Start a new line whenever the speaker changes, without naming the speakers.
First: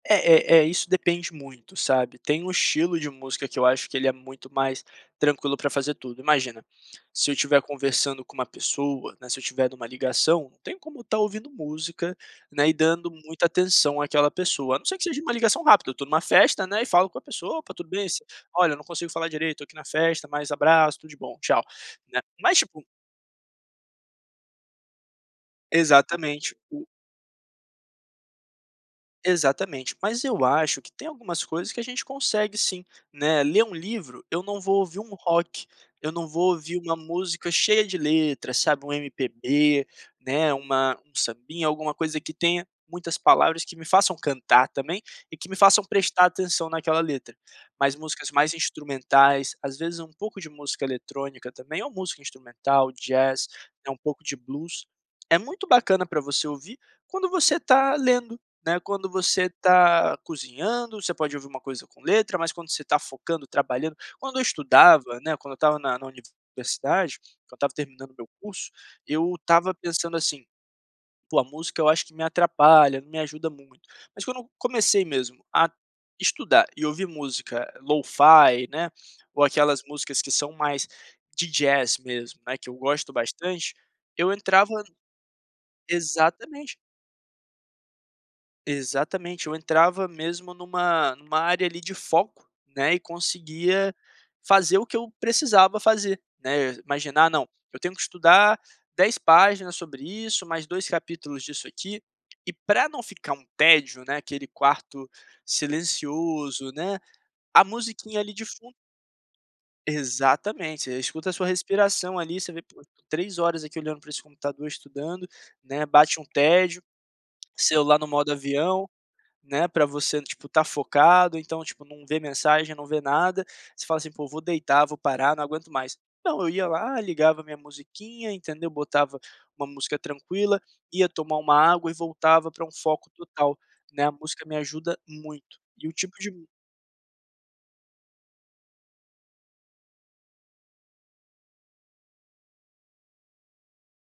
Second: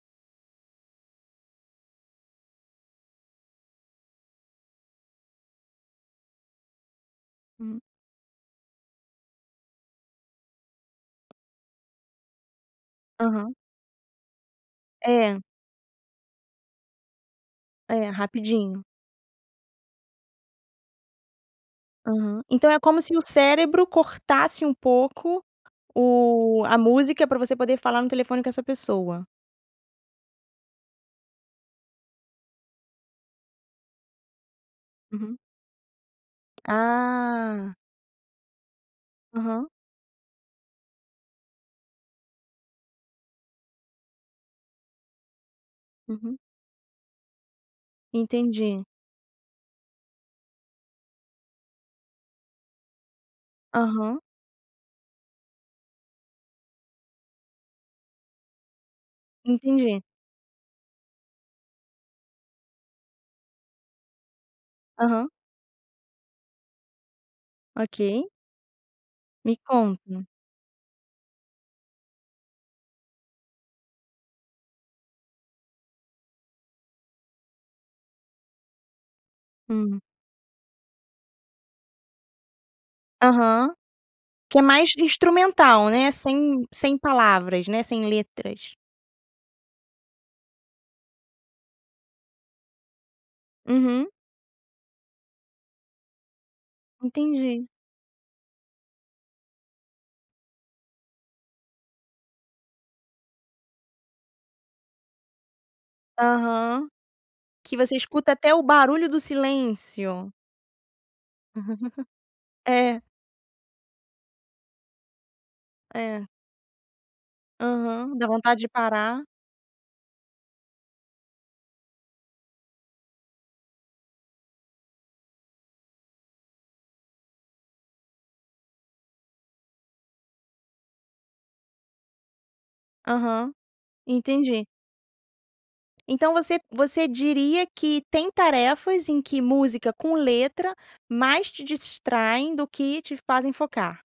É, eh eh, isso depende muito, sabe. Tem um estilo de música que eu acho que ele é muito mais tranquilo pra fazer tudo. Imagina, se eu tiver
Hum.
conversando com uma pessoa, né, se eu tiver numa ligação, não tem como estar ouvindo música, né, e dando muita
Aham.
atenção àquela pessoa, a não ser que seja uma
É.
ligação rápida, eu tô numa festa, né, e falo com a pessoa "Opa, tudo
É,
bem, si olha eu não
rapidinho.
consigo falar direito, tô aqui na festa, mas abraço, tudo de bom, tchau", né.
Aham.
Mas
Então é
tipo
como se o cérebro cortasse um pouco
Exatamente,
o a
o
música pra você poder falar no telefone com essa pessoa?
Exatamente. Mas eu acho que tem algumas coisas que a gente consegue sim, né. Ler um livro eu não vou ouvir um
Uhum.
rock, eu não vou ouvir uma música
Ah.
cheia de letra, sabe, um
Aham.
MPB, né uma um sambinha, alguma coisa que tenha muitas palavras que me façam cantar também e que me façam prestar
Uhum.
atenção naquela letra, mas músicas mais
Entendi.
instrumentais, às vezes um pouco de música eletrônica também, ou música instrumental, jazz, eh, um
Aham.
pouco de blues, é muito bacana pra você ouvir quando você tá lendo, né, quando você
Entendi.
tá cozinhando, você pode ouvir uma coisa com letra, mas quando você tá focando, trabalhando quando eu estudava,
Aham.
né, quando eu estava na na universidade, quando eu estava terminando o meu
Ok.
curso, eu
Me
estava pensando
conta.
assim: "Poxa, a música eu acho que me atrapalha, me ajuda muito". Mas quando eu comecei mesmo a estudar e ouvir música LoFi, né, ou aquelas
Hum.
músicas que são mais de jazz mesmo, né, que eu gosto
Aham.
bastante, eu
Que é
entrava
mais instrumental, né, sem
exatamente.
sem palavras, né, sem letras.
Exatamente. Eu entrava mesmo numa numa área ali de foco, né, e conseguia
Uhum.
fazer o que eu precisava fazer, né. Imagina, ah, não,
Entendi.
eu tenho que estudar 10 páginas sobre isso, mais 2 capítulos disso aqui e pra não ficar um tédio, né, aquele quarto silencioso,
Aham.
né, a
Que você
musiquinha
escuta
ali de
até o
fun
barulho do silêncio.
Exatamente. Você escuta a sua respiração ali, você vê [unintelligible]
É.
3 horas aqui olhando pra esse computador estudando, né, bate
É.
um tédio, celular no
Aham, dá
modo
vontade de
avião,
parar.
né, pra você, tipo, estar focado então, tipo, não vê mensagem, não vê nada, você fala assim "Poxa, vou deitar, vou parar não aguento mais". Não eu ia lá, ligava a minha musiquinha, entendeu, botava uma música tranquila, ia tomar uma água e voltava pra um foco
Aham.
total, né, a música me
Entendi.
ajuda muito. E o tipo de
Então
mu
você você diria que tem tarefas em que música com letra mais te distraem do que te fazem focar?